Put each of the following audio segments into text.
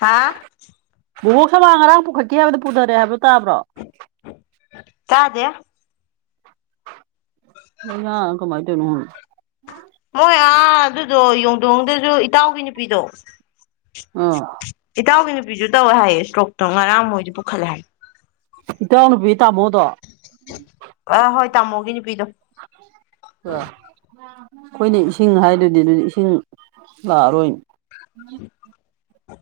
ꯍꯥꯥ ꯕꯣꯛ ꯁꯃꯥꯡ ꯉꯔꯥꯡ ꯄꯨꯈꯠꯦ ꯍꯥꯏꯕꯣ ꯄꯨꯊꯔꯛꯑꯦꯕ ꯇꯥꯕ꯭ꯔꯣ ꯀꯗꯦ ꯑ ꯀꯃꯥꯏ ꯊꯅ ꯍꯅ ꯃꯣꯏ ꯑꯥ ꯑꯗꯨꯗꯣ ꯌꯣꯡꯗꯣꯡꯗꯁꯨ ꯏꯇꯥꯎꯒꯤ ꯅꯨꯄꯤꯗꯣ ꯑ ꯏꯇꯥꯎꯒꯤ ꯅꯨꯄꯤꯁꯨ ꯇꯧꯋꯦ ꯍꯥꯏꯌꯦ ꯏꯁꯇ꯭ꯔꯣꯛꯇꯣ ꯉꯔꯥꯡ ꯃꯣꯏꯗꯤ ꯄꯨꯈꯠꯂꯦ ꯍꯥꯏ ꯏꯇꯅ ꯄ ꯇꯃꯣꯗꯣ ꯑ ꯍꯣꯏ ꯇꯥꯃꯣꯒꯤ ꯅꯨꯄꯤꯗꯣ ꯑ ꯑꯩꯈꯣꯏꯅ ꯏꯁꯤꯡ ꯍꯥꯏꯗꯨꯗꯤ ꯑꯗꯨꯗꯤ ꯏꯁꯤꯡ ꯂꯥꯛꯑꯔꯣꯏꯅꯤ ꯎꯝ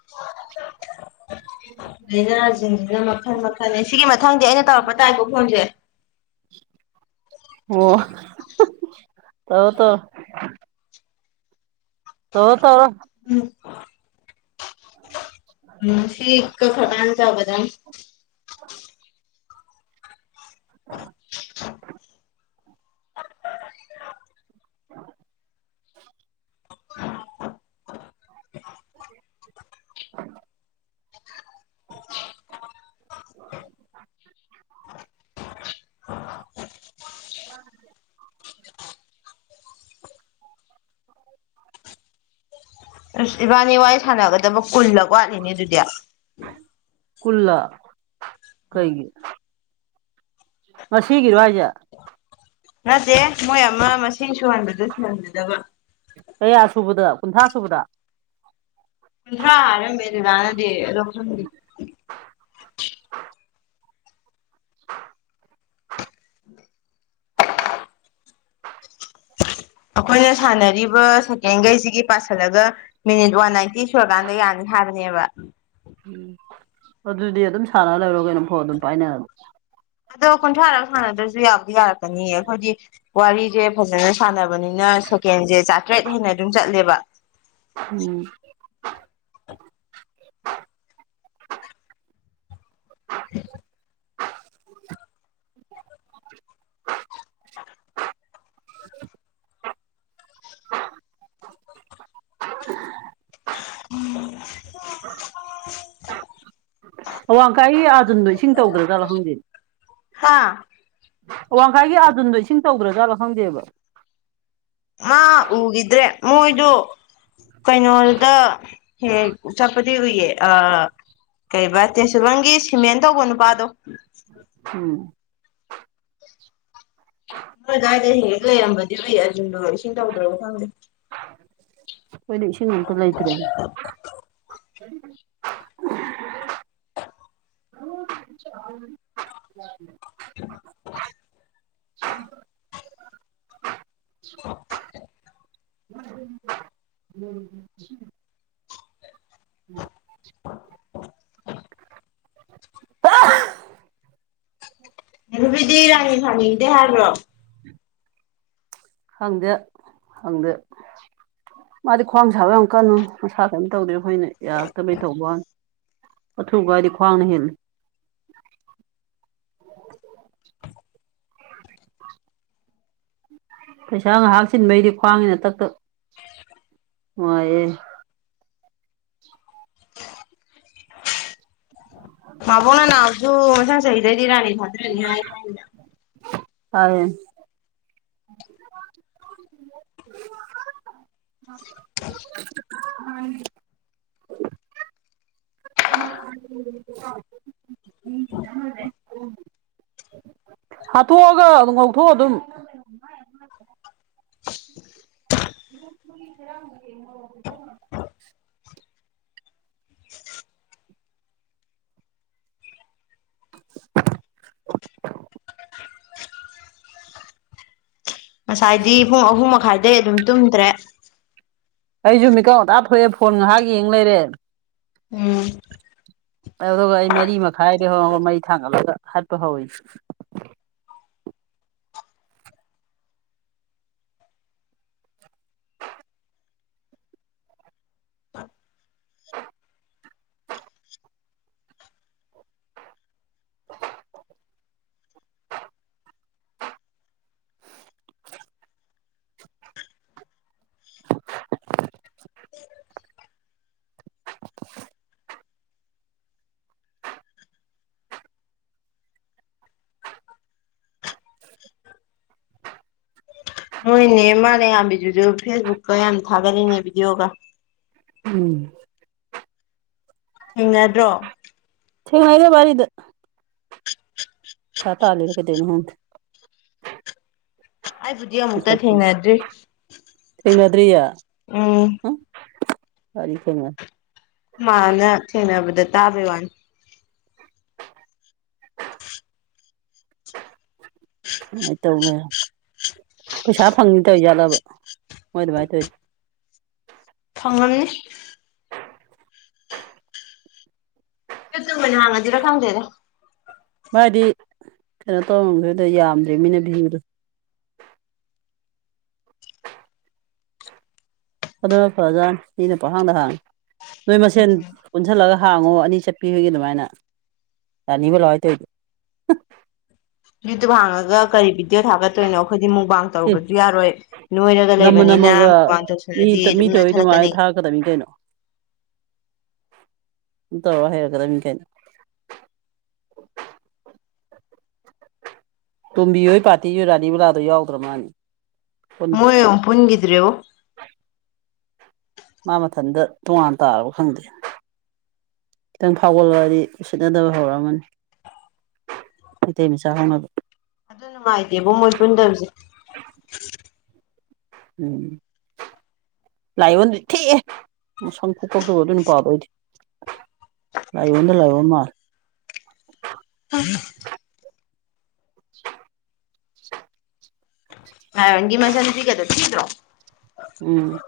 [unintelligible] ꯂꯥꯏꯅꯥꯥꯁꯤꯡꯁꯤꯅ ꯃꯈꯜ ꯃꯈꯜꯅꯦ ꯁꯤꯒꯤ ꯃꯊꯪꯗꯤ ꯑꯩꯅ ꯇꯧꯔꯛꯄ ꯇꯥꯏꯀꯣ ꯐꯣꯟꯁꯦ ꯑꯣ ꯇ ꯇ ꯇꯣ ꯇꯧꯔ ꯎꯝ ꯎꯝ ꯁꯤ ꯀ ꯈꯔ ꯀ ꯆꯕꯖꯅ [unintelligible] [unintelligible] ꯎ [unintelligible] ꯑ ꯑꯁ ꯏꯕꯥꯅꯤ ꯋꯥꯔꯤ ꯁꯥꯟꯅꯒꯗꯕ ꯀꯨꯜꯂꯒ ꯋꯥꯠꯂꯤꯅꯦ ꯑꯗꯨꯗꯤ ꯈꯨꯜꯂꯥ ꯀꯩꯒꯤ ꯃꯥꯁ ꯍꯤꯒꯤꯔꯋꯥꯖ ꯅꯠꯇꯦ ꯃꯣꯏ ꯑꯃ ꯃꯁꯤꯡ ꯁꯨꯍꯟꯕꯗꯨ ꯁꯟꯖꯗꯕ ꯀꯌꯥ ꯁꯨꯕꯗ ꯀꯨꯟꯊ꯭ꯔꯥ ꯁꯨꯕꯗ ꯀꯨꯟꯊ꯭ꯔꯥ ꯍꯥꯏꯔꯝꯃꯦ ꯂꯥꯅꯗꯤ ꯑꯗꯣ ꯈꯪꯗꯦ꯫ [inaudible] ꯑꯩꯈꯣꯏꯅ ꯁꯥꯟꯅꯔꯤꯕ ꯁꯦꯀꯦꯟꯒꯩꯁꯤꯒꯤ ꯄꯁꯤꯜꯂꯒ ꯃꯤꯅꯤꯠ ꯋꯥꯟ ꯅꯥꯏꯟꯇꯤ ꯁꯨꯔꯀꯥꯟꯗ ꯌꯥꯅꯤ ꯍꯥꯏꯕꯅꯦꯕ꯫ ꯎꯝ ꯑꯗꯨꯗꯤ ꯑꯗꯨꯝ ꯁꯥꯟꯅꯔ ꯂꯩꯔꯣ ꯀꯩꯅꯣꯝꯐꯥꯎ ꯑꯗꯨꯝ ꯄꯥꯏꯅꯔ ꯑꯗꯣ ꯀꯨꯟꯊ꯭ꯔꯥꯔꯒ ꯁꯥꯟꯅꯗ꯭ꯔꯁꯨ ꯌꯥꯕꯗꯤ ꯌꯥꯔꯛꯀꯅꯤꯌꯦ ꯑꯩꯈꯣꯏꯗꯤ ꯋꯥꯔꯤꯁꯦ ꯐꯖꯅ ꯁꯥꯟꯅꯕꯅꯤꯅ ꯁꯦꯀꯦꯟꯁꯦ ꯆꯥꯇ꯭ꯔꯦꯠ ꯍꯦꯟꯅ ꯑꯗꯨꯝ ꯆꯠꯂꯦꯕ ꯎꯝ [inaudible] [inaudible] [unintelligible] [unintelligible] ꯎꯝ ꯑꯋꯥꯡ ꯀꯥꯏ ꯑꯔꯖꯨꯟꯗꯣ ꯏꯁꯤꯡ ꯇꯧꯗ꯭ꯔꯗ꯭ꯔ ꯍꯪꯗꯦꯅꯦ꯫ ꯍꯥ ꯋꯥꯡꯈꯥꯏꯒꯤ ꯑꯔꯖꯨꯟꯗꯣ ꯏꯁꯤꯡ ꯇꯧꯗ꯭ꯔꯥꯖꯥꯠꯥ ꯈꯪꯗꯦꯕ꯫ ꯃꯥ ꯎꯈꯤꯗ꯭ꯔꯦ ꯃꯣꯏꯗꯣ ꯀꯩꯅꯣꯗ ꯍꯦꯛ ꯆꯠꯄꯗꯤ ꯎꯏꯌꯦ꯫ ꯑ ꯀꯩꯔꯤꯕ ꯇꯦꯁꯨꯕꯝꯒꯤ ꯁꯤꯃꯦꯟ ꯇꯧꯕ ꯅꯨꯄꯥꯗꯣ ꯎꯝ ꯅꯣꯏ ꯑꯗꯨꯗꯥꯏꯗ ꯍꯦꯛ ꯍꯦꯛ ꯂꯩꯔꯃꯗꯤ ꯎꯏ ꯑꯗꯨꯗ ꯏꯁꯤꯡ ꯇꯧꯗ꯭ꯔꯕ ꯈꯪꯗꯦ꯫ ꯑꯩꯈꯣꯏꯗꯤ ꯏꯁꯤꯡ ꯑꯇ ꯂꯩꯇ꯭ꯔꯦ꯫ [inaudible] [inaudible] [inaudible] [inaudible] ꯎꯝ [inaudible] [unintelligible] ꯅꯈꯕꯤꯗꯤ ꯏ ꯔꯥꯅꯤ ꯐꯥꯅꯤꯡꯗꯦ ꯍꯥꯏꯕ꯭ꯔꯣ? ꯍꯪꯗꯦ ꯍꯪꯗꯦ ꯃꯥꯗꯤ ꯈ꯭ꯋꯥꯡ ꯁꯥꯕ ꯌꯥꯝ ꯀꯜꯂꯤ꯫ ꯃꯁꯥ ꯀꯔꯤꯝ ꯇꯧꯗꯦ ꯑꯩꯈꯣꯏꯅ ꯌꯥꯔꯛꯇꯕꯩ ꯇꯧꯕ ꯑꯊꯨꯕ ꯍꯥꯏꯗꯤ ꯈ꯭ꯋꯥꯡꯅ ꯍꯦꯜꯂꯤ꯫ [inaudible] ꯄꯩꯁꯥ ꯉꯥꯏꯍꯥꯛꯆꯤꯟꯕꯩꯗꯤ ꯈ꯭ꯋꯥꯡꯒꯤꯅꯇꯛꯇ ꯋꯥꯌꯦ꯫ [inaudible] ꯃꯥꯕꯨꯡꯅ ꯅꯅꯥꯎꯁꯨ ꯃꯩꯁꯥꯡ ꯆꯍꯤꯗꯗꯤ ꯔꯥꯅꯤ ꯊꯥꯗ꯭ꯔꯅꯤ ꯐꯑꯩꯌꯦ [unintelligible] [unintelligible] [unintelligible] ꯍꯥꯠꯇꯣꯛꯑꯒ ꯑꯗꯨꯝ ꯉꯧꯊꯣꯛ ꯑꯗꯨꯝ [unintelligible] [unintelligible] [unintelligible] ꯉꯁꯥꯏꯗꯤ ꯄꯨꯡ ꯑꯍꯨꯝ ꯃꯈꯥꯏꯗꯩ ꯑꯗꯨꯝ ꯇꯨꯝꯗ꯭ꯔꯦ꯫ ꯑꯩꯁꯨ ꯃꯤꯀꯥꯎ ꯉꯇꯥ ꯊꯣꯛꯑꯦ ꯐꯣꯟ ꯉꯥꯏꯍꯥꯛ ꯌꯦꯡ ꯂꯩꯔꯦ꯫ ꯎꯝ ꯑꯗꯨꯒ ꯑꯩ ꯃꯔꯤ ꯃꯈꯥꯏꯗꯒꯤ ꯍꯧꯔꯒ ꯃꯩ ꯊꯥꯡꯒꯠꯂꯒ ꯍꯥꯠꯄ ꯍꯧꯋꯏꯅꯤ ꯫ [inaudible] ꯅꯣꯏ ꯅꯦꯃꯥꯂꯦꯉꯥꯟꯕꯤꯗꯨꯁꯨ ꯐꯦꯁꯕꯨꯛꯀ ꯌꯥꯝ ꯊꯥꯒꯠꯂꯤꯅꯦ ꯚꯤꯗꯤꯑꯣꯒ ꯎꯝ ꯊꯦꯡꯅꯗ꯭ꯔꯣ ꯊꯦꯡꯅꯩꯗ ꯕꯥꯔꯤꯗ ꯄꯩꯁꯥ ꯇꯥꯂꯤꯔ ꯀꯩꯗꯣꯢꯅꯣ ꯈꯪꯗꯦ ꯑꯩꯕꯨꯗꯤ ꯑꯃꯨꯛꯇ ꯃꯁꯛꯇꯨ ꯊꯦꯡꯅꯗ꯭ꯔꯤ ꯊꯦꯡꯅꯗ꯭ꯔꯤꯌꯦ ꯎꯝ ꯑꯩꯗꯤ ꯊꯦꯡꯅꯔꯦ ꯃꯥꯅ ꯊꯦꯡꯅꯕꯗ ꯇꯥꯕꯩ ꯋꯥꯅꯤ ꯑꯗꯨꯃꯥꯏꯅ ꯇꯧ ꯂꯩꯔꯝ ꯄꯩꯁꯥ ꯐꯪꯅꯤ ꯇꯧꯖꯥꯠꯂꯕ ꯃꯣꯏ ꯑꯗꯨꯃꯥꯏꯅ ꯇꯧꯋꯤ ꯐꯪꯉꯝꯅꯤ ꯌꯨ ꯇꯨꯕ ꯑꯣꯢꯅ ꯍꯥꯡꯉꯁꯤꯔꯥ ꯈꯪꯗꯦꯗ ꯃꯥꯗꯤ ꯀꯩꯅꯣ ꯇꯧꯔꯝꯈꯤꯔꯣꯢꯗ ꯌꯥꯝꯗ꯭ꯔꯤꯝꯅꯤꯅ ꯚꯤꯌꯨꯗꯣ ꯑꯗꯨꯅ ꯐꯔꯖꯅꯤ ꯃꯤꯅ ꯄꯪꯍꯥꯡꯗ ꯍꯥꯡꯉꯤ ꯅꯣꯏ ꯃꯁꯦꯟ ꯄꯨꯟꯖꯜꯂꯒ ꯍꯥꯡꯉꯣ ꯑꯅꯤ ꯆꯠꯄꯤꯈꯣꯢꯒꯤ ꯑꯗꯨꯃꯥꯏꯅ ꯔꯅꯤꯕꯂꯥ ꯍꯣꯢ ꯇꯣꯏꯗꯨ ꯌꯨꯇ꯭ꯌꯨꯕ ꯍꯥꯡꯉꯒ ꯀꯔꯤ ꯚꯗꯤꯑꯣ ꯊꯥꯒꯠꯇꯣꯏꯅꯣ ꯑꯩꯈꯣꯏꯗꯤ ꯃꯨꯛꯕꯥꯡ ꯑꯦ ꯇꯧꯕꯁꯨ ꯌꯥꯔꯣꯏ ꯅꯣꯏꯔꯒ ꯅꯝꯃ ꯂꯩꯕꯅꯤꯅ ꯅꯝꯃꯒ ꯃꯨꯕꯥꯡꯇꯧꯁꯤꯔꯗꯤ ꯑꯗꯨꯝ ꯅꯣꯏ ꯈꯠꯂꯛꯀꯅꯤ ꯍꯀꯗꯝꯅꯤ ꯀꯩꯅꯣ ꯇꯧꯔ ꯍꯩꯔꯛꯀꯗꯝꯅꯤ ꯀꯩꯅꯣ ꯇꯣꯝꯕꯤ ꯍꯣꯏ ꯄꯥꯔꯇꯤ ꯗꯨ ꯔꯥꯅꯤꯕꯂꯥꯗꯣ ꯌꯥꯎꯗ꯭ꯔ ꯃꯥꯂꯦꯅꯦ ꯃꯣꯏ ꯑꯃꯨꯛ ꯄꯨꯟꯒꯤꯗ꯭꯭ꯔꯦꯑꯣ ꯃꯥ ꯃꯊꯟꯇ ꯇꯣꯉꯥꯟ ꯇꯥꯔꯕ ꯈꯪꯗꯦ ꯈꯤꯇꯪ ꯐꯥꯎꯒꯠꯂꯗꯤ ꯎꯁꯤꯠꯅꯗꯕ ꯍꯧꯔꯛꯑꯃꯅꯤ ꯃꯩꯇꯩ ꯃꯆꯥ ꯍꯧꯅꯕꯤ ꯑꯗꯨ ꯅꯨꯡꯉꯥꯏꯇꯦꯕꯣ ꯃꯣꯏ ꯄꯨꯟꯗꯕꯁꯦ ꯎꯝ ꯂꯥꯏꯑꫭꯟꯗꯤ ꯊꯤꯑꯦ ꯃꯁꯝ ꯈꯨꯀꯛꯇꯨꯒ ꯑꯗꯨꯢ ꯅꯨꯄꯥꯗꯨ ꯑꯩꯗꯤ ꯂꯥꯏꯌꫭꯟ ꯗ ꯂꯥꯏꯌꫭꯟ ꯃꯥꯜꯂꯤ ꯎꯝ [inaudible] ꯥꯂꯤꯌꯣꯟꯒꯤ ꯃꯆꯟ ꯅꯨꯄꯤꯒꯗꯨ ꯊꯤꯗ꯭ꯔꯣ ꯎꯝ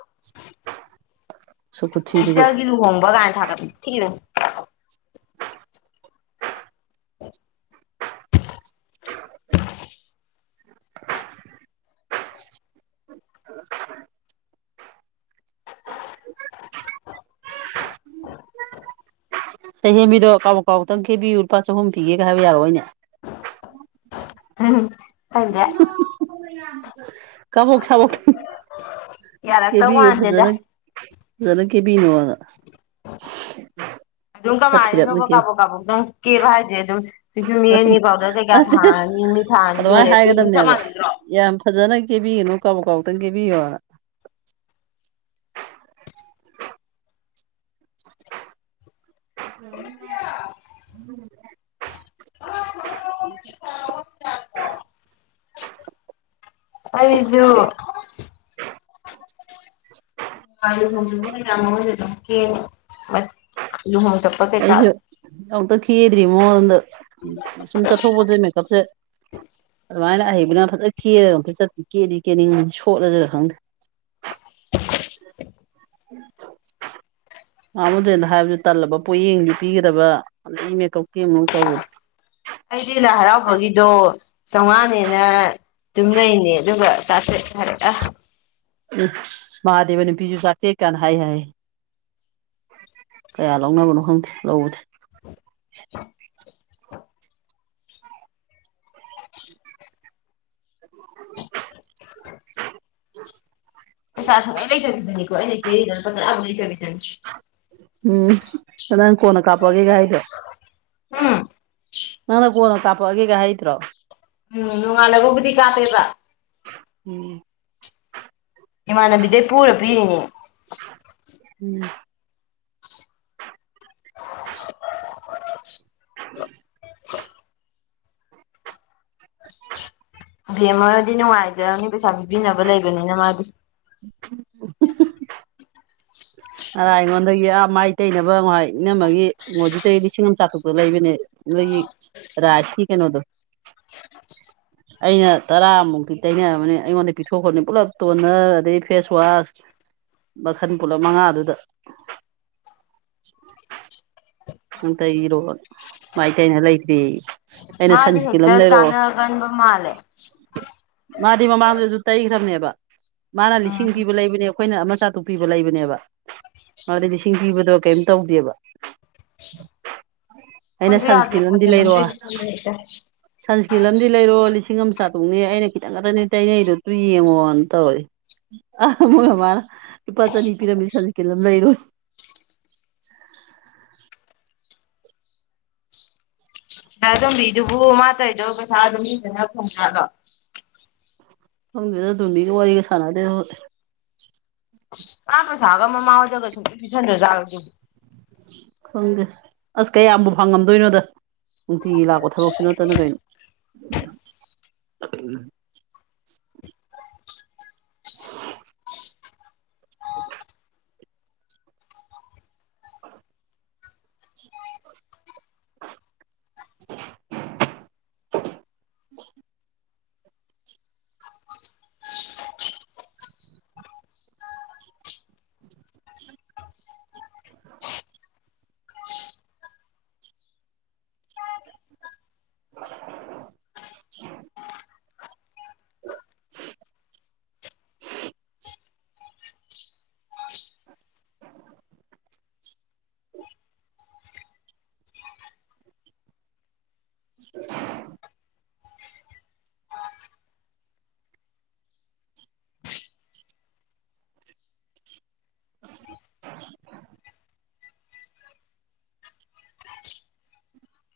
ꯁꯛ ꯈꯨꯊꯤꯗꯨꯒ ꯏꯆꯜꯒꯤ ꯂꯨꯍꯣꯡꯕ ꯀꯥꯏꯅ ꯊꯥꯒꯠꯄ ꯊꯤꯗꯨ ꯎꯝ [inaudible] [inaudible] ꯁꯍꯦꯕꯤꯗꯣ ꯀꯥꯕꯨꯛ ꯀꯥꯕꯨꯛꯇꯪ ꯀꯦꯕꯤꯌꯨ ꯂꯨꯄꯥ ꯆꯍꯨꯝ ꯄꯤꯒꯦꯒ ꯍꯥꯏ ꯌꯥꯔ ꯑꯣꯢꯅꯦ ꯎꯝ ꯈꯪꯗꯦ ꯀꯥꯕꯣꯛ ꯁꯕꯣꯛꯇꯪ ꯌꯥꯔꯛꯇꯧ ꯀꯦꯕꯤꯌꯨ ꯃꯥꯟꯗꯦꯗ ꯐꯖꯅ ꯐꯖꯅ ꯀꯦꯕꯤꯌꯣꯅ ꯑꯗꯨꯝ ꯈꯔ ꯊꯤꯔꯞꯅ ꯀꯃꯥꯢꯅꯅꯣꯕ ꯀꯦ ꯀꯥꯄꯣꯛ ꯀꯥꯕꯣꯛ ꯇꯪ ꯀꯦꯕ ꯍꯥꯏꯁꯦ ꯑꯗꯨꯝ ꯄꯤꯁꯨꯝ ꯌꯦꯛꯑꯅꯤ ꯄꯥꯎꯗꯔ ꯀꯩꯀꯥ ꯊꯥꯔꯅꯤ ꯃꯤꯠ ꯊꯥꯑꯅꯤ ꯂꯣꯏꯔꯦ ꯑꯗꯨꯃꯥꯏꯅ ꯑꯗꯨ ꯑꯗꯨꯝ ꯆꯞ ꯍꯥꯏꯒꯗꯕꯅꯦꯕ ꯃꯥꯟꯅꯗ꯭ꯔꯣ ꯌꯥꯝ ꯐꯖꯅ ꯀꯦꯕꯤꯒꯅꯨ ꯀꯕꯛ ꯀꯕꯛꯇꯪ ꯀꯦꯕꯤꯌꯣꯕ [inaudible] [unintelligible] ꯑꯩꯖꯨ ꯂꯨꯍꯣꯡꯆꯠꯕ ꯃꯌꯥꯝꯁꯨ ꯑꯗꯨꯝ ꯀꯦ ꯂꯨꯍꯣꯡꯆꯠꯕ ꯑꯩꯁꯨ ꯑꯝꯇ ꯀ°ꯗꯔꯤ ꯃꯉꯣꯟꯗ ꯁꯨꯝ ꯆꯠꯊꯣꯛꯄꯁꯦ ꯃꯦꯀꯞꯁꯦ ꯑꯗꯨꯃꯥꯏꯅ ꯑꯍꯩꯕꯅ ꯐꯖꯅ ꯀꯦꯔꯒ ꯑꯝꯇ ꯆꯠꯇꯄ ꯀꯦꯗꯤ ꯀꯦꯅꯤꯡꯗꯤ ꯁꯣꯠꯂꯁꯤꯔ ꯈꯪꯗꯦ [inaudible] ꯎꯝ ꯃꯥꯃꯗꯗ ꯍꯥꯏꯕꯁꯨ ꯇꯜꯂꯕ ꯄꯣꯠꯌꯦꯡꯁꯨ ꯄꯤꯒꯗꯕ ꯑꯗꯩ ꯃꯦꯀꯞꯀꯤ ꯑꯃꯛ ꯇꯧꯕꯗꯣ ꯑꯩꯗꯤ ꯂꯥꯏ ꯍꯔꯥꯎꯕꯒꯤꯗꯣ ꯆꯥꯝꯃꯉꯥꯅꯦꯅ ꯑꯗꯨꯝ ꯂꯩꯅꯤ ꯑꯗꯨꯒ ꯎ ꯃꯍꯥꯗꯦꯕ ꯅꯨꯄꯤꯁꯨ ꯆꯥꯛꯇꯦ ꯀꯥꯟꯅ ꯍꯥꯏ ꯍꯥꯏ ꯀꯌꯥ ꯂꯧꯅꯕꯅꯣ ꯈꯪꯗꯦ ꯂꯧꯕꯗꯦ [inaudible] [inaudible] [inaudible] [inaudible] ꯁꯥ ꯂꯩꯇꯔꯅꯤꯀꯣꯩꯅ ꯀꯦꯔꯤꯗ ꯄ ꯂꯩꯇꯔꯕꯤꯗꯅꯤ ꯎꯝ ꯅꯪ ꯀꯣꯟꯅ ꯀꯥꯞꯄꯒꯦꯒ ꯍꯥꯏꯗꫭ ꯎꯝ ꯅꯪꯅ ꯀꯣꯟꯅ ꯀꯥꯞꯛꯑꯒꯦꯒ ꯍꯩꯇ꯭ꯔꯣ ꯎꯝ ꯅꯣꯡꯉꯥꯜꯂꯒꯕꯨꯗꯤ ꯀꯥꯞꯄ°ꯕ ꯎꯝ ꯏꯃꯥꯟꯅꯕꯤꯗꯩ ꯄꯨꯔ ꯄꯤꯔꯤꯅꯦ ꯎꯝ [inaudible] [inaudible] ꯕ°ꯝꯃ ꯍꫭꯏꯗꯤ ꯅꯨꯡꯉꯥꯏꯖꯔꯝꯅꯤ ꯄꯩꯁꯥ ꯄꯤꯕꯤꯅꯕ ꯂꯩꯕꯅꯤꯅ ꯃꯥꯗꯤ ꯎꯝ ꯉꯔꯥꯏ ꯑꯩꯉꯣꯟꯗꯒꯤ ꯑꯥ ꯃꯥꯏ ꯇꯩꯅꯕ ꯉꯥꯏ ꯏꯅꯝꯃꯒꯤ ꯃꫭꯗꯤ ꯂꯤꯁꯤꯡ ꯑꯃ ꯆꯥꯇꯨꯛꯇ ꯂꯩꯕꯅꯦ ꯅꯣꯏꯒꯤ ꯔꯥꯁꯀꯤ ꯀꯩꯅꯣꯗꯣ ꯑꯩꯅ ꯇꯔꯥꯃꯨꯛꯇꯤ ꯇꯩꯅꯔꯕꯅꯤ ꯑꯩꯉꯣꯟꯗ ꯄꯤꯊꯣꯛꯈ꯭ꯔꯅꯤ ꯄꯨꯂꯞ ꯇꯣꯟꯅꯔ ꯑꯗꯩ ꯐꯦꯁꯋꯥꯁ ꯃꯈꯟ ꯄꯨꯂꯞ ꯃꯉꯥꯗꯨꯗ ꯅꯨꯡꯇꯩꯔꯣ ꯃꯥꯏ ꯀꯩꯅ ꯂꯩꯇ꯭ꯔꯤ ꯃꯥꯗꯤ ꯍꯦꯛꯇ ꯁꯅꯒꯟꯕ ꯃꯥꯂꯦ ꯃꯥꯗꯤ ꯃꯃꯥꯡꯗꯁꯨ ꯇꯩꯈ꯭ꯔꯕꯅꯦꯕ ꯃꯥꯅ ꯎꯝ ꯂꯤꯁꯤꯡ ꯄꯤꯕ ꯂꯩꯕꯅꯦ ꯑꯩꯈꯣꯏꯅ ꯑꯃꯆꯥ ꯇꯨꯛꯄꯤꯕ ꯂꯩꯕꯅꯦꯕ ꯑꯗꯨꯗꯩ ꯂꯤꯁꯤꯡ ꯄꯤꯕꯗꯣ ꯀꯔꯤꯝ ꯇꯧꯗꯦꯕ [unintelligible] ꯑꯩꯅ ꯑꯩꯈꯣꯏꯁꯨ ꯌꯥꯗꯦ ꯁꯟꯁꯀ꯭ꯔꯤꯟ ꯂꯝꯗꯤ ꯄꯣꯠꯁꯦ ꯂꯩꯔꯣ ꯂꯝꯇꯩ ꯆꯠꯁꯤꯟꯕ ꯍꯦꯛꯇ ꯁꯟꯁꯀ꯭ꯔꯤꯟ ꯂꯝ ꯂꯩꯔꯣ ꯂꯤꯁꯤꯡ ꯑꯃ ꯆꯥꯇꯣꯛꯅꯦ ꯑꯩꯅ ꯈꯤꯇꯪ ꯉꯥꯛꯛꯇꯅꯦ ꯇꯩꯅꯩꯅꯩꯗꯣ ꯇꯨ ꯌꯦꯡꯉꯣꯅ ꯇꯧꯔꯦ ꯑꯃꯅ ꯂꯨꯄꯥ ꯆꯅꯤ ꯄꯤꯔꯝꯃꯤ ꯁꯟꯗ ꯀꯤꯂꯝ ꯂꯩꯔꯣꯏ ꯇꯣꯝꯕꯤꯗꯨꯕꯨ ꯃꯥꯇꯩꯗꯣ ꯄꯩꯁꯥ ꯑꯗꯨꯝ ꯐꯖꯅ ꯐꯪꯖꯥꯠꯂꫭ ꯈꯪꯗ°ꯗ ꯑꯩꯈꫭꯏ ꯇꫭꯝꯕꯤꯒ ꯋꯥꯔꯤꯒ ꯁꯥꯅꯗ°ꯗ ꯑꯩꯈꫭꯏ ꯀꯥꯥꯟꯕ ꯁꯥꯒ ꯃꯃꯥꯍꫭꯏꯗꯒ ꯁꯨꯡꯄꯤ ꯄꯤꯁꯟꯗ ꯖꯥꯔ ꯐꯪꯒꯦ ꯑꯁ ꯀꯌꯥꯝꯕꯨ ꯐꯪꯉꯝꯗꯣꯏꯅꯣꯗ ꯅꯨꯡꯇꯤꯒꯤ ꯂꯥꯛꯄ ꯊꯕꯛꯁꯨ ꯅꯠꯇꯅ ꯀꯩꯅꯣ ꯑꯣ [inaudible] [inaudible] [inaudible]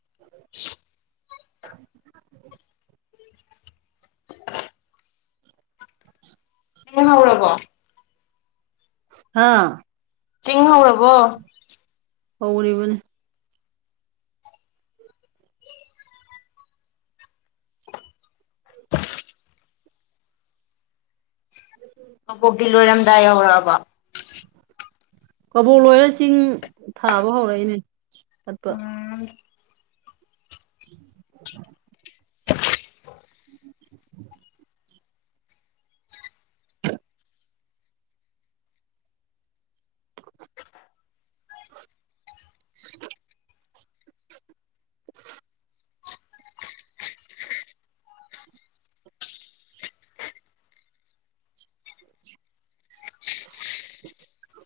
[inaudible] [unintelligible] ꯍꯧꯔꯕꯣ ꯍꯥꯥ ꯆꯤꯡ ꯍꯧꯧꯔꯕꯣ ꯍꯧꯧꯅꯤꯕꯅꯦ ꯑꯕꯣꯛꯗꯤ ꯂꯣꯏꯔꯝꯗꯥꯏ ꯌꯧꯔꯛꯑꯕ ꯀꯕꯣꯛ ꯂꯣꯏꯔ ꯆꯤꯡ ꯊꯥꯕ ꯍꯧꯔꯛꯏꯅꯦ ꯆꯠꯄ ꯎꯝ [inaudible] [inaudible] [inaudible] [inaudible] [inaudible]